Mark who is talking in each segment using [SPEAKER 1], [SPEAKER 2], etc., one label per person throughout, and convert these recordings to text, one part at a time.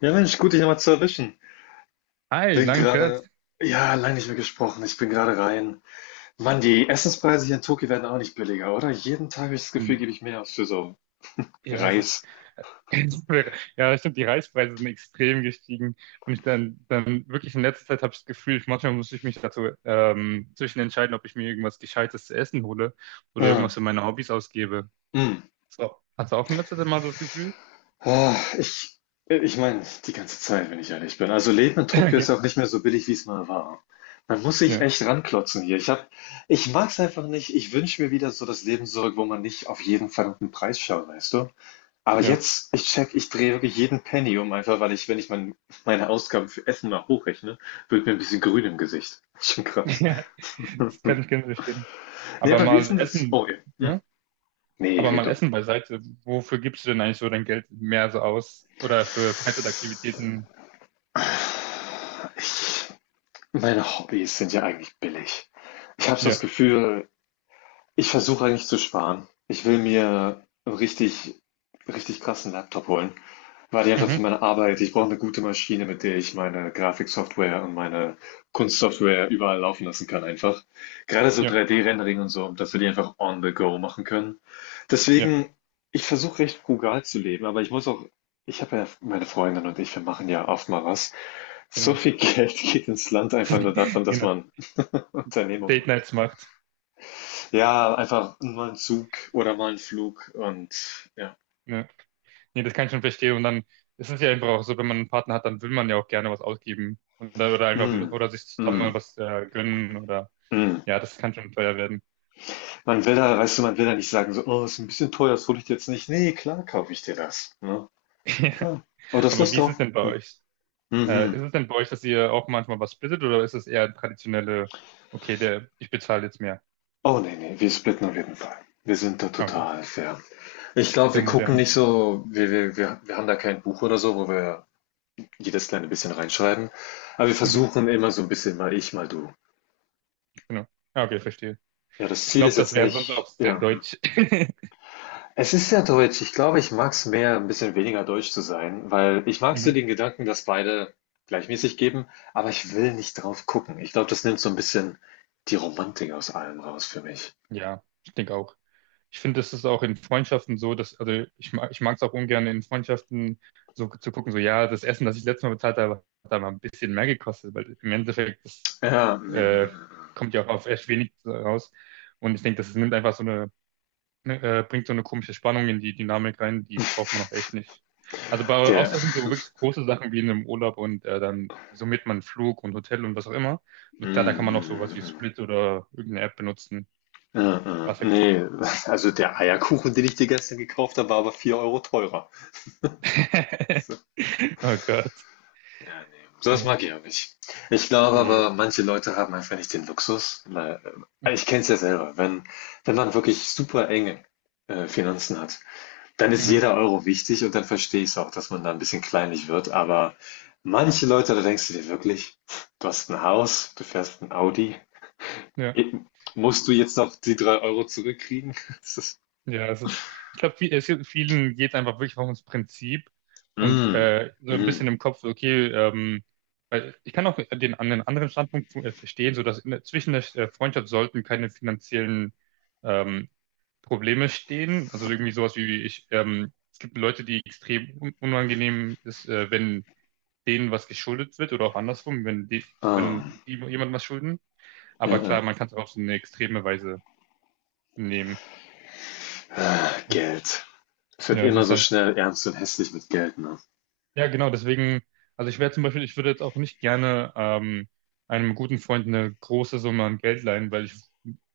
[SPEAKER 1] Ja, Mensch, gut, dich nochmal zu erwischen.
[SPEAKER 2] Hi,
[SPEAKER 1] Bin
[SPEAKER 2] lang nicht gehört.
[SPEAKER 1] gerade, ja, lange nicht mehr gesprochen. Ich bin gerade rein. Mann, die Essenspreise hier in Tokio werden auch nicht billiger, oder? Jeden Tag habe ich das
[SPEAKER 2] Hm.
[SPEAKER 1] Gefühl, gebe ich mehr aus für so
[SPEAKER 2] Ja, es
[SPEAKER 1] Reis.
[SPEAKER 2] ist. Ja, stimmt, die Reispreise sind extrem gestiegen. Und ich dann wirklich in letzter Zeit habe ich das Gefühl, ich, manchmal muss ich mich dazu zwischen entscheiden, ob ich mir irgendwas Gescheites zu essen hole oder irgendwas
[SPEAKER 1] Ja,
[SPEAKER 2] für meine Hobbys ausgebe.
[SPEAKER 1] mm.
[SPEAKER 2] So. Hast du auch in letzter Zeit mal so das Gefühl?
[SPEAKER 1] Ah, ich meine, die ganze Zeit, wenn ich ehrlich bin. Also Leben in Tokio ist ja
[SPEAKER 2] Okay.
[SPEAKER 1] auch nicht mehr so billig, wie es mal war. Man muss sich
[SPEAKER 2] Ja,
[SPEAKER 1] echt ranklotzen hier. Ich mag's einfach nicht. Ich wünsche mir wieder so das Leben zurück, wo man nicht auf jeden verdammten Preis schaut, weißt du? Aber
[SPEAKER 2] ja.
[SPEAKER 1] jetzt, ich drehe wirklich jeden Penny um, einfach weil ich, wenn ich meine Ausgaben für Essen mal hochrechne, wird mir ein bisschen grün im Gesicht. Schon krass.
[SPEAKER 2] Ja, das kann ich ganz verstehen.
[SPEAKER 1] Nee,
[SPEAKER 2] Aber
[SPEAKER 1] aber wie ist denn
[SPEAKER 2] mal
[SPEAKER 1] das?
[SPEAKER 2] Essen,
[SPEAKER 1] Oh ja. Hm.
[SPEAKER 2] ja,
[SPEAKER 1] Nee,
[SPEAKER 2] aber mal
[SPEAKER 1] Redo.
[SPEAKER 2] Essen beiseite. Wofür gibst du denn eigentlich so dein Geld mehr so aus? Oder für Freizeitaktivitäten?
[SPEAKER 1] Ich, meine Hobbys sind ja eigentlich billig. Ich habe so
[SPEAKER 2] Ja.
[SPEAKER 1] das Gefühl. Ich versuche eigentlich zu sparen. Ich will mir 'n richtig richtig krassen Laptop holen, weil ich einfach für
[SPEAKER 2] Mhm.
[SPEAKER 1] meine Arbeit, ich brauche eine gute Maschine, mit der ich meine Grafiksoftware und meine Kunstsoftware überall laufen lassen kann einfach. Gerade so
[SPEAKER 2] Ja,
[SPEAKER 1] 3D-Rendering und so, dass wir die einfach on the go machen können.
[SPEAKER 2] ja,
[SPEAKER 1] Deswegen, ich versuche recht frugal zu leben, aber ich muss auch, ich habe ja meine Freundin und ich, wir machen ja oft mal was. So
[SPEAKER 2] genau.
[SPEAKER 1] viel Geld geht ins Land einfach nur davon, dass
[SPEAKER 2] Genau.
[SPEAKER 1] man Unternehmung
[SPEAKER 2] Date
[SPEAKER 1] macht.
[SPEAKER 2] Nights macht.
[SPEAKER 1] Ja, einfach mal ein Zug oder mal ein Flug und ja.
[SPEAKER 2] Ja. Nee, das kann ich schon verstehen. Und dann ist es ja einfach auch so, wenn man einen Partner hat, dann will man ja auch gerne was ausgeben. Und oder einfach
[SPEAKER 1] Mhm.
[SPEAKER 2] oder sich zusammen mal
[SPEAKER 1] Mhm.
[SPEAKER 2] was gönnen oder
[SPEAKER 1] Mhm.
[SPEAKER 2] ja, das kann schon teuer werden.
[SPEAKER 1] Man will da, weißt du, man will da nicht sagen so: „Oh, ist ein bisschen teuer, das hole ich dir jetzt nicht.“ Nee, klar kaufe ich dir das, ne?
[SPEAKER 2] Ja.
[SPEAKER 1] Klar. Oh, das
[SPEAKER 2] Aber
[SPEAKER 1] Lust
[SPEAKER 2] wie ist
[SPEAKER 1] drauf.
[SPEAKER 2] es denn bei
[SPEAKER 1] Hm.
[SPEAKER 2] euch?
[SPEAKER 1] Mhm.
[SPEAKER 2] Ist es denn bei euch, dass ihr auch manchmal was splittet oder ist es eher traditionelle, okay, ich bezahle jetzt mehr?
[SPEAKER 1] Oh, nee, nee, wir splitten auf jeden Fall. Wir sind da
[SPEAKER 2] Ah, okay,
[SPEAKER 1] total fair. Ich glaube,
[SPEAKER 2] sehr
[SPEAKER 1] wir gucken
[SPEAKER 2] modern.
[SPEAKER 1] nicht so, wir haben da kein Buch oder so, wo wir jedes kleine bisschen reinschreiben, aber wir
[SPEAKER 2] Mhm,
[SPEAKER 1] versuchen immer so ein bisschen mal ich, mal du.
[SPEAKER 2] genau. Ah, okay, verstehe.
[SPEAKER 1] Ja, das
[SPEAKER 2] Ich
[SPEAKER 1] Ziel
[SPEAKER 2] glaube,
[SPEAKER 1] ist
[SPEAKER 2] das
[SPEAKER 1] jetzt
[SPEAKER 2] wäre sonst
[SPEAKER 1] nicht,
[SPEAKER 2] auch sehr
[SPEAKER 1] ja. Hm.
[SPEAKER 2] deutsch.
[SPEAKER 1] Es ist ja deutsch. Ich glaube, ich mag es mehr, ein bisschen weniger deutsch zu sein, weil ich mag so
[SPEAKER 2] Mhm.
[SPEAKER 1] den Gedanken, dass beide gleichmäßig geben, aber ich will nicht drauf gucken. Ich glaube, das nimmt so ein bisschen die Romantik aus allem raus für mich.
[SPEAKER 2] Ja, ich denke auch. Ich finde, das ist auch in Freundschaften so, dass, also ich mag es auch ungern in Freundschaften so zu gucken, so ja, das Essen, das ich letztes Mal bezahlt habe, hat da mal ein bisschen mehr gekostet, weil im Endeffekt, das
[SPEAKER 1] Ja,
[SPEAKER 2] äh,
[SPEAKER 1] mm,
[SPEAKER 2] kommt ja auch auf echt wenig raus. Und ich denke, das nimmt einfach ne, bringt so eine komische Spannung in die Dynamik rein, die braucht man auch echt nicht. Also bei
[SPEAKER 1] der,
[SPEAKER 2] außer es sind so wirklich große Sachen wie in einem Urlaub und dann summiert man Flug und Hotel und was auch immer. Und klar, da
[SPEAKER 1] mm,
[SPEAKER 2] kann man auch sowas wie
[SPEAKER 1] mm,
[SPEAKER 2] Split oder irgendeine App benutzen.
[SPEAKER 1] mm, mm, mm,
[SPEAKER 2] Was ja
[SPEAKER 1] nee, also der Eierkuchen, den ich dir gestern gekauft habe, war aber 4 Euro teurer.
[SPEAKER 2] Oh Gott.
[SPEAKER 1] Ja, ne, sowas
[SPEAKER 2] Hm.
[SPEAKER 1] mag ich auch nicht. Ich glaube aber,
[SPEAKER 2] Nee.
[SPEAKER 1] manche Leute haben einfach nicht den Luxus, weil, ich kenne es ja selber, wenn man wirklich super enge Finanzen hat, dann ist
[SPEAKER 2] Mhm.
[SPEAKER 1] jeder Euro wichtig und dann verstehe ich es auch, dass man da ein bisschen kleinlich wird. Aber manche Leute, da denkst du dir wirklich, du hast ein Haus, du fährst ein Audi,
[SPEAKER 2] Ja,
[SPEAKER 1] eh, musst du jetzt noch die 3 Euro zurückkriegen? Das ist,
[SPEAKER 2] ja, es ist, ich glaube, viel, es gibt, vielen geht einfach wirklich auch ums Prinzip und
[SPEAKER 1] mm,
[SPEAKER 2] so ein bisschen
[SPEAKER 1] mm,
[SPEAKER 2] im Kopf, so, okay, weil ich kann auch an den anderen Standpunkt verstehen, so dass zwischen der Freundschaft sollten keine finanziellen ähm, Probleme stehen. Also irgendwie sowas wie es gibt Leute, die extrem un unangenehm ist, wenn denen was geschuldet wird oder auch andersrum, wenn die,
[SPEAKER 1] ah,
[SPEAKER 2] wenn die jemand was schulden.
[SPEAKER 1] ja,
[SPEAKER 2] Aber
[SPEAKER 1] ja.
[SPEAKER 2] klar, man kann es auch auf so eine extreme Weise nehmen.
[SPEAKER 1] Ah, Geld. Es wird
[SPEAKER 2] Ja, es
[SPEAKER 1] immer
[SPEAKER 2] ist
[SPEAKER 1] so
[SPEAKER 2] halt,
[SPEAKER 1] schnell ernst und hässlich mit Geld, ne?
[SPEAKER 2] ja, genau, deswegen, also ich wäre zum Beispiel, ich würde jetzt auch nicht gerne einem guten Freund eine große Summe an Geld leihen, weil ich,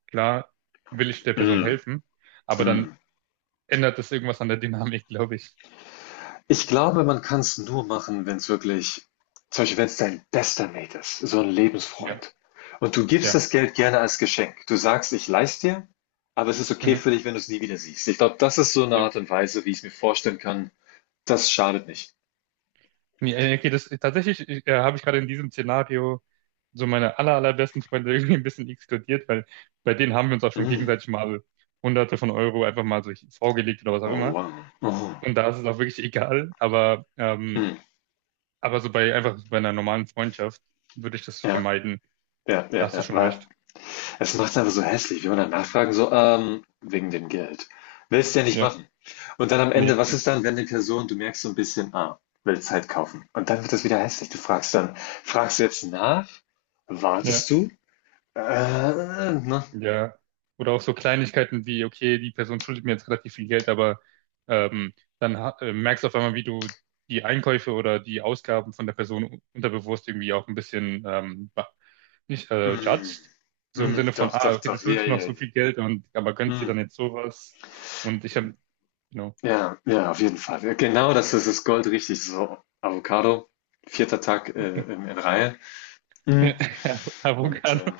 [SPEAKER 2] klar, will ich der Person
[SPEAKER 1] Mm,
[SPEAKER 2] helfen, aber dann
[SPEAKER 1] mm.
[SPEAKER 2] ändert das irgendwas an der Dynamik, glaube ich.
[SPEAKER 1] Ich glaube, man kann es nur machen, wenn es wirklich, zum Beispiel, wenn es dein bester Mate ist, so ein
[SPEAKER 2] Ja,
[SPEAKER 1] Lebensfreund. Und du gibst
[SPEAKER 2] ja,
[SPEAKER 1] das Geld gerne als Geschenk. Du sagst: „Ich leih's dir, aber es ist okay
[SPEAKER 2] mhm,
[SPEAKER 1] für dich, wenn du es nie wieder siehst.“ Ich glaube, das ist so eine
[SPEAKER 2] ja.
[SPEAKER 1] Art und Weise, wie ich es mir vorstellen kann. Das schadet nicht.
[SPEAKER 2] Nee, okay, tatsächlich habe ich gerade in diesem Szenario so meine allerbesten Freunde irgendwie ein bisschen exkludiert, weil bei denen haben wir uns auch schon
[SPEAKER 1] Mm.
[SPEAKER 2] gegenseitig mal Hunderte von Euro einfach mal so vorgelegt oder was auch
[SPEAKER 1] Oh,
[SPEAKER 2] immer.
[SPEAKER 1] wow. Mhm.
[SPEAKER 2] Und da ist es auch wirklich egal, aber, ähm,
[SPEAKER 1] Mhm.
[SPEAKER 2] aber so bei einfach so bei einer normalen Freundschaft würde ich das
[SPEAKER 1] Ja,
[SPEAKER 2] vermeiden.
[SPEAKER 1] ja, ja,
[SPEAKER 2] Da hast du
[SPEAKER 1] ja,
[SPEAKER 2] schon
[SPEAKER 1] weil,
[SPEAKER 2] recht.
[SPEAKER 1] es macht's einfach so hässlich, wenn man dann nachfragen, so, wegen dem Geld. Willst du ja nicht
[SPEAKER 2] Ja,
[SPEAKER 1] machen. Und dann am Ende,
[SPEAKER 2] nee,
[SPEAKER 1] was
[SPEAKER 2] okay.
[SPEAKER 1] ist dann, wenn die Person, du merkst so ein bisschen, ah, will Zeit kaufen. Und dann wird das wieder hässlich. Du fragst dann, fragst du jetzt nach?
[SPEAKER 2] Ja,
[SPEAKER 1] Wartest du? Äh, ne?
[SPEAKER 2] ja. Oder auch so Kleinigkeiten wie, okay, die Person schuldet mir jetzt relativ viel Geld, aber ähm, dann merkst du auf einmal, wie du die Einkäufe oder die Ausgaben von der Person unterbewusst irgendwie auch ein bisschen nicht
[SPEAKER 1] Mm,
[SPEAKER 2] judged. So im
[SPEAKER 1] mm,
[SPEAKER 2] Sinne von,
[SPEAKER 1] doch,
[SPEAKER 2] ah,
[SPEAKER 1] doch,
[SPEAKER 2] okay, du
[SPEAKER 1] doch, ja,
[SPEAKER 2] schuldest mir noch
[SPEAKER 1] ja, ja.
[SPEAKER 2] so viel Geld und aber gönnst dir
[SPEAKER 1] Mm,
[SPEAKER 2] dann jetzt sowas. Und ich habe, you know.
[SPEAKER 1] ja, ja, auf jeden Fall. Ja, genau das ist das Gold richtig. So, Avocado, vierter Tag, in Reihe. Mm.
[SPEAKER 2] Ja,
[SPEAKER 1] Und
[SPEAKER 2] Avocado,
[SPEAKER 1] äh,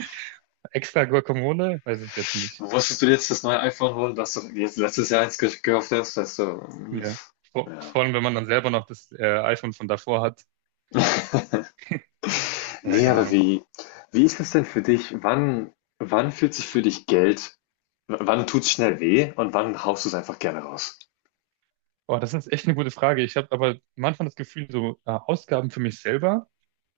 [SPEAKER 2] extra Guacamole, weiß ich jetzt nicht.
[SPEAKER 1] Musstest du jetzt das neue iPhone holen, dass du jetzt letztes Jahr eins gekauft hast? Weißt du, mm,
[SPEAKER 2] Ja. Vor,
[SPEAKER 1] ja.
[SPEAKER 2] vor allem, wenn man dann selber noch das iPhone von davor hat. Ja,
[SPEAKER 1] Nee,
[SPEAKER 2] keine
[SPEAKER 1] aber
[SPEAKER 2] Ahnung.
[SPEAKER 1] wie ist das denn für dich? Wann fühlt sich für dich Geld, wann tut es schnell weh und wann haust du es einfach gerne raus?
[SPEAKER 2] Oh, das ist echt eine gute Frage. Ich habe aber manchmal das Gefühl, so Ausgaben für mich selber,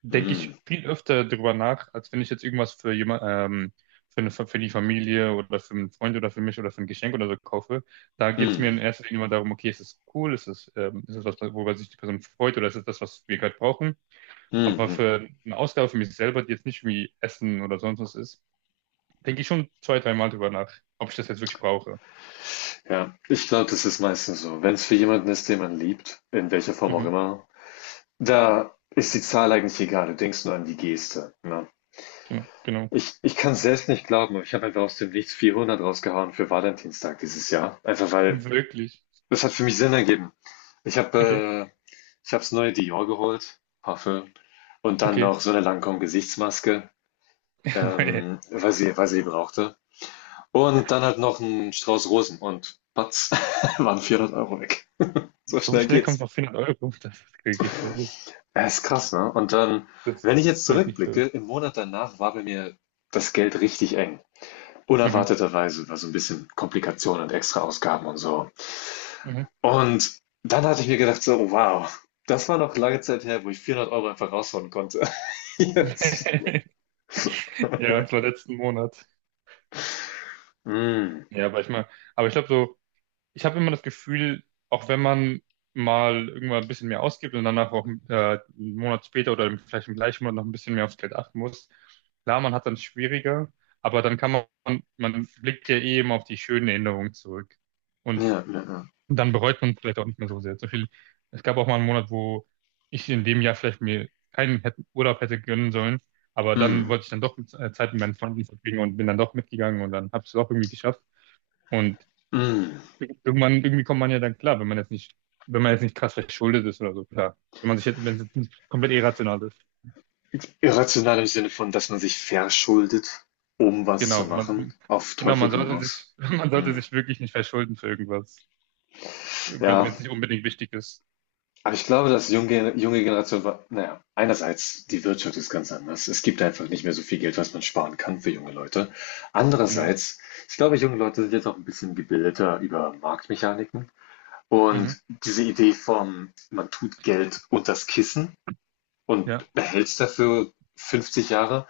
[SPEAKER 2] denke
[SPEAKER 1] Mm,
[SPEAKER 2] ich viel öfter drüber nach, als wenn ich jetzt irgendwas für die Familie oder für einen Freund oder für mich oder für ein Geschenk oder so kaufe. Da geht es mir
[SPEAKER 1] mm,
[SPEAKER 2] in erster Linie immer darum, okay, ist es cool, ist es was, worüber sich die Person freut oder ist es das, was wir gerade brauchen?
[SPEAKER 1] mm,
[SPEAKER 2] Aber
[SPEAKER 1] mm.
[SPEAKER 2] für eine Ausgabe für mich selber, die jetzt nicht irgendwie Essen oder sonst was ist, denke ich schon zwei, dreimal drüber nach, ob ich das jetzt wirklich brauche.
[SPEAKER 1] Ja, ich glaube, das ist meistens so. Wenn es für jemanden ist, den man liebt, in welcher Form auch
[SPEAKER 2] Mhm.
[SPEAKER 1] immer, da ist die Zahl eigentlich egal. Du denkst nur an die Geste. Ne?
[SPEAKER 2] Genau, genau.
[SPEAKER 1] Ich kann es selbst nicht glauben, aber ich habe einfach aus dem Nichts 400 rausgehauen für Valentinstag dieses Jahr. Einfach weil,
[SPEAKER 2] Wirklich.
[SPEAKER 1] das hat für mich Sinn ergeben. Ich
[SPEAKER 2] Okay.
[SPEAKER 1] habe äh, ich habe das neue Dior geholt, Parfüm, und dann
[SPEAKER 2] Okay.
[SPEAKER 1] noch so eine Lancôme-Gesichtsmaske,
[SPEAKER 2] Aber,
[SPEAKER 1] weil sie brauchte. Und dann halt noch ein Strauß Rosen und patz, waren 400 Euro weg. So
[SPEAKER 2] so
[SPEAKER 1] schnell
[SPEAKER 2] schnell kommt
[SPEAKER 1] geht's.
[SPEAKER 2] noch 400 Euro. Das ist wirklich crazy.
[SPEAKER 1] Ja, ist krass, ne? Und dann,
[SPEAKER 2] Das ist
[SPEAKER 1] wenn ich jetzt
[SPEAKER 2] wirklich
[SPEAKER 1] zurückblicke,
[SPEAKER 2] viel.
[SPEAKER 1] im Monat danach war bei mir das Geld richtig eng.
[SPEAKER 2] Mhm.
[SPEAKER 1] Unerwarteterweise war so ein bisschen Komplikationen und extra Ausgaben und so.
[SPEAKER 2] Mhm.
[SPEAKER 1] Und dann hatte ich mir gedacht so: „Wow, das war noch lange Zeit her, wo ich 400 Euro einfach raushauen konnte.“ Jetzt,
[SPEAKER 2] Ja, das war letzten Monat.
[SPEAKER 1] hm,
[SPEAKER 2] Ja, aber ich glaube so, ich habe immer das Gefühl, auch wenn man mal irgendwann ein bisschen mehr ausgibt und danach auch einen Monat später oder vielleicht im gleichen Monat noch ein bisschen mehr aufs Geld achten muss, klar, man hat dann schwieriger, aber dann kann man blickt ja eh immer auf die schönen Erinnerungen zurück. Und
[SPEAKER 1] ja, ja, ja.
[SPEAKER 2] dann bereut man vielleicht auch nicht mehr so sehr. Zum Beispiel, es gab auch mal einen Monat, wo ich in dem Jahr vielleicht mir keinen hätte, Urlaub hätte gönnen sollen, aber dann
[SPEAKER 1] Hm,
[SPEAKER 2] wollte ich dann doch Zeit mit meinen Freunden verbringen und bin dann doch mitgegangen und dann habe ich es auch irgendwie geschafft. Und
[SPEAKER 1] hm.
[SPEAKER 2] irgendwann, irgendwie kommt man ja dann klar, wenn man jetzt nicht, krass verschuldet ist oder so, klar. Wenn es jetzt nicht komplett irrational ist.
[SPEAKER 1] Irrational im Sinne von, dass man sich verschuldet, um was zu
[SPEAKER 2] Genau,
[SPEAKER 1] machen, auf Teufel
[SPEAKER 2] man
[SPEAKER 1] komm
[SPEAKER 2] sollte
[SPEAKER 1] raus.
[SPEAKER 2] sich, man sollte
[SPEAKER 1] Hm,
[SPEAKER 2] sich wirklich nicht verschulden für irgendwas, wenn,
[SPEAKER 1] ja,
[SPEAKER 2] wenn es nicht unbedingt wichtig ist.
[SPEAKER 1] aber ich glaube, dass junge Generation war, na ja, einerseits die Wirtschaft ist ganz anders. Es gibt einfach nicht mehr so viel Geld, was man sparen kann für junge Leute.
[SPEAKER 2] Genau.
[SPEAKER 1] Andererseits, ich glaube, junge Leute sind jetzt auch ein bisschen gebildeter über Marktmechaniken.
[SPEAKER 2] Mhm.
[SPEAKER 1] Und diese Idee von, man tut Geld unters Kissen
[SPEAKER 2] Ja,
[SPEAKER 1] und behält es dafür 50 Jahre,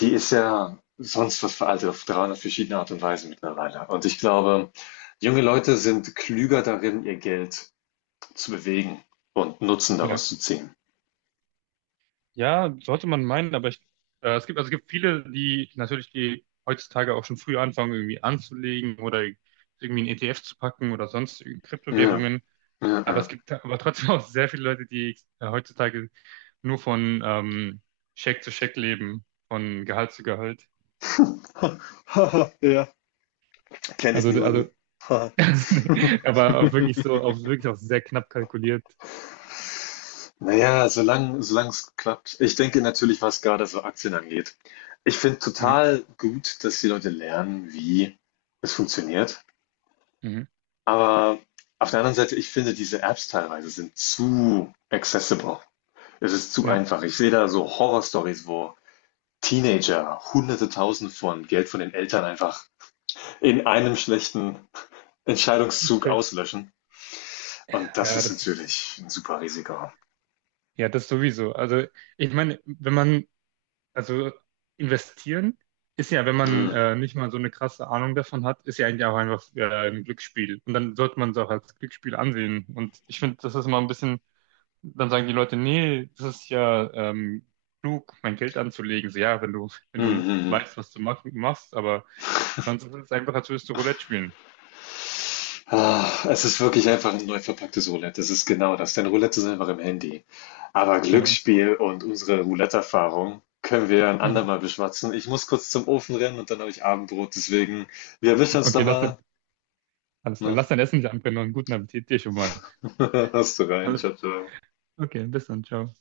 [SPEAKER 1] die ist ja sonst was veraltet auf 300 verschiedene Art und Weise mittlerweile. Und ich glaube, junge Leute sind klüger darin, ihr Geld zu bewegen und Nutzen
[SPEAKER 2] ja.
[SPEAKER 1] daraus zu ziehen.
[SPEAKER 2] Ja, sollte man meinen, also es gibt viele, die heutzutage auch schon früh anfangen, irgendwie anzulegen oder irgendwie ein ETF zu packen oder sonst
[SPEAKER 1] Ja,
[SPEAKER 2] Kryptowährungen. Aber
[SPEAKER 1] ja,
[SPEAKER 2] es gibt aber trotzdem auch sehr viele Leute, die heutzutage nur von Scheck zu Scheck leben, von Gehalt zu Gehalt.
[SPEAKER 1] ja. Ja. Kenne ich
[SPEAKER 2] Also,
[SPEAKER 1] niemanden.
[SPEAKER 2] aber auch wirklich so, auch wirklich auch sehr knapp kalkuliert.
[SPEAKER 1] Naja, solange es klappt. Ich denke natürlich, was gerade so Aktien angeht. Ich finde
[SPEAKER 2] Mhm.
[SPEAKER 1] total gut, dass die Leute lernen, wie es funktioniert.
[SPEAKER 2] Mhm.
[SPEAKER 1] Aber auf der anderen Seite, ich finde, diese Apps teilweise sind zu accessible. Es ist zu
[SPEAKER 2] Ja,
[SPEAKER 1] einfach. Ich sehe da so Horrorstories, wo Teenager Hunderte Tausend von Geld von den Eltern einfach in einem schlechten Entscheidungszug
[SPEAKER 2] okay.
[SPEAKER 1] auslöschen. Und das
[SPEAKER 2] Ja,
[SPEAKER 1] ist
[SPEAKER 2] das ist,
[SPEAKER 1] natürlich ein super Risiko.
[SPEAKER 2] ja, das sowieso. Also, ich meine, wenn man, also investieren ist ja, wenn man
[SPEAKER 1] Mm,
[SPEAKER 2] nicht mal so eine krasse Ahnung davon hat, ist ja eigentlich auch einfach ein Glücksspiel. Und dann sollte man es auch als Glücksspiel ansehen. Und ich finde, das ist mal ein bisschen dann sagen die Leute, nee, das ist ja klug, mein Geld anzulegen. So, ja, wenn du, wenn
[SPEAKER 1] mm,
[SPEAKER 2] du
[SPEAKER 1] mm, mm.
[SPEAKER 2] weißt, was du machst, aber sonst ist es einfach, als würdest du Roulette spielen.
[SPEAKER 1] Ah, es ist wirklich einfach ein neu verpacktes Roulette. Das ist genau das, denn Roulette ist einfach im Handy. Aber
[SPEAKER 2] Genau.
[SPEAKER 1] Glücksspiel und unsere Roulette-Erfahrung können wir ein
[SPEAKER 2] Mhm.
[SPEAKER 1] andermal beschwatzen. Ich muss kurz zum Ofen rennen und dann habe ich Abendbrot, deswegen wir erwischen uns da
[SPEAKER 2] Okay,
[SPEAKER 1] mal,
[SPEAKER 2] alles klar.
[SPEAKER 1] ne?
[SPEAKER 2] Lass dein Essen anbrennen und guten Appetit dir schon mal.
[SPEAKER 1] Hast du rein. Tschau,
[SPEAKER 2] Alles.
[SPEAKER 1] tschau.
[SPEAKER 2] Okay, bis dann, ciao.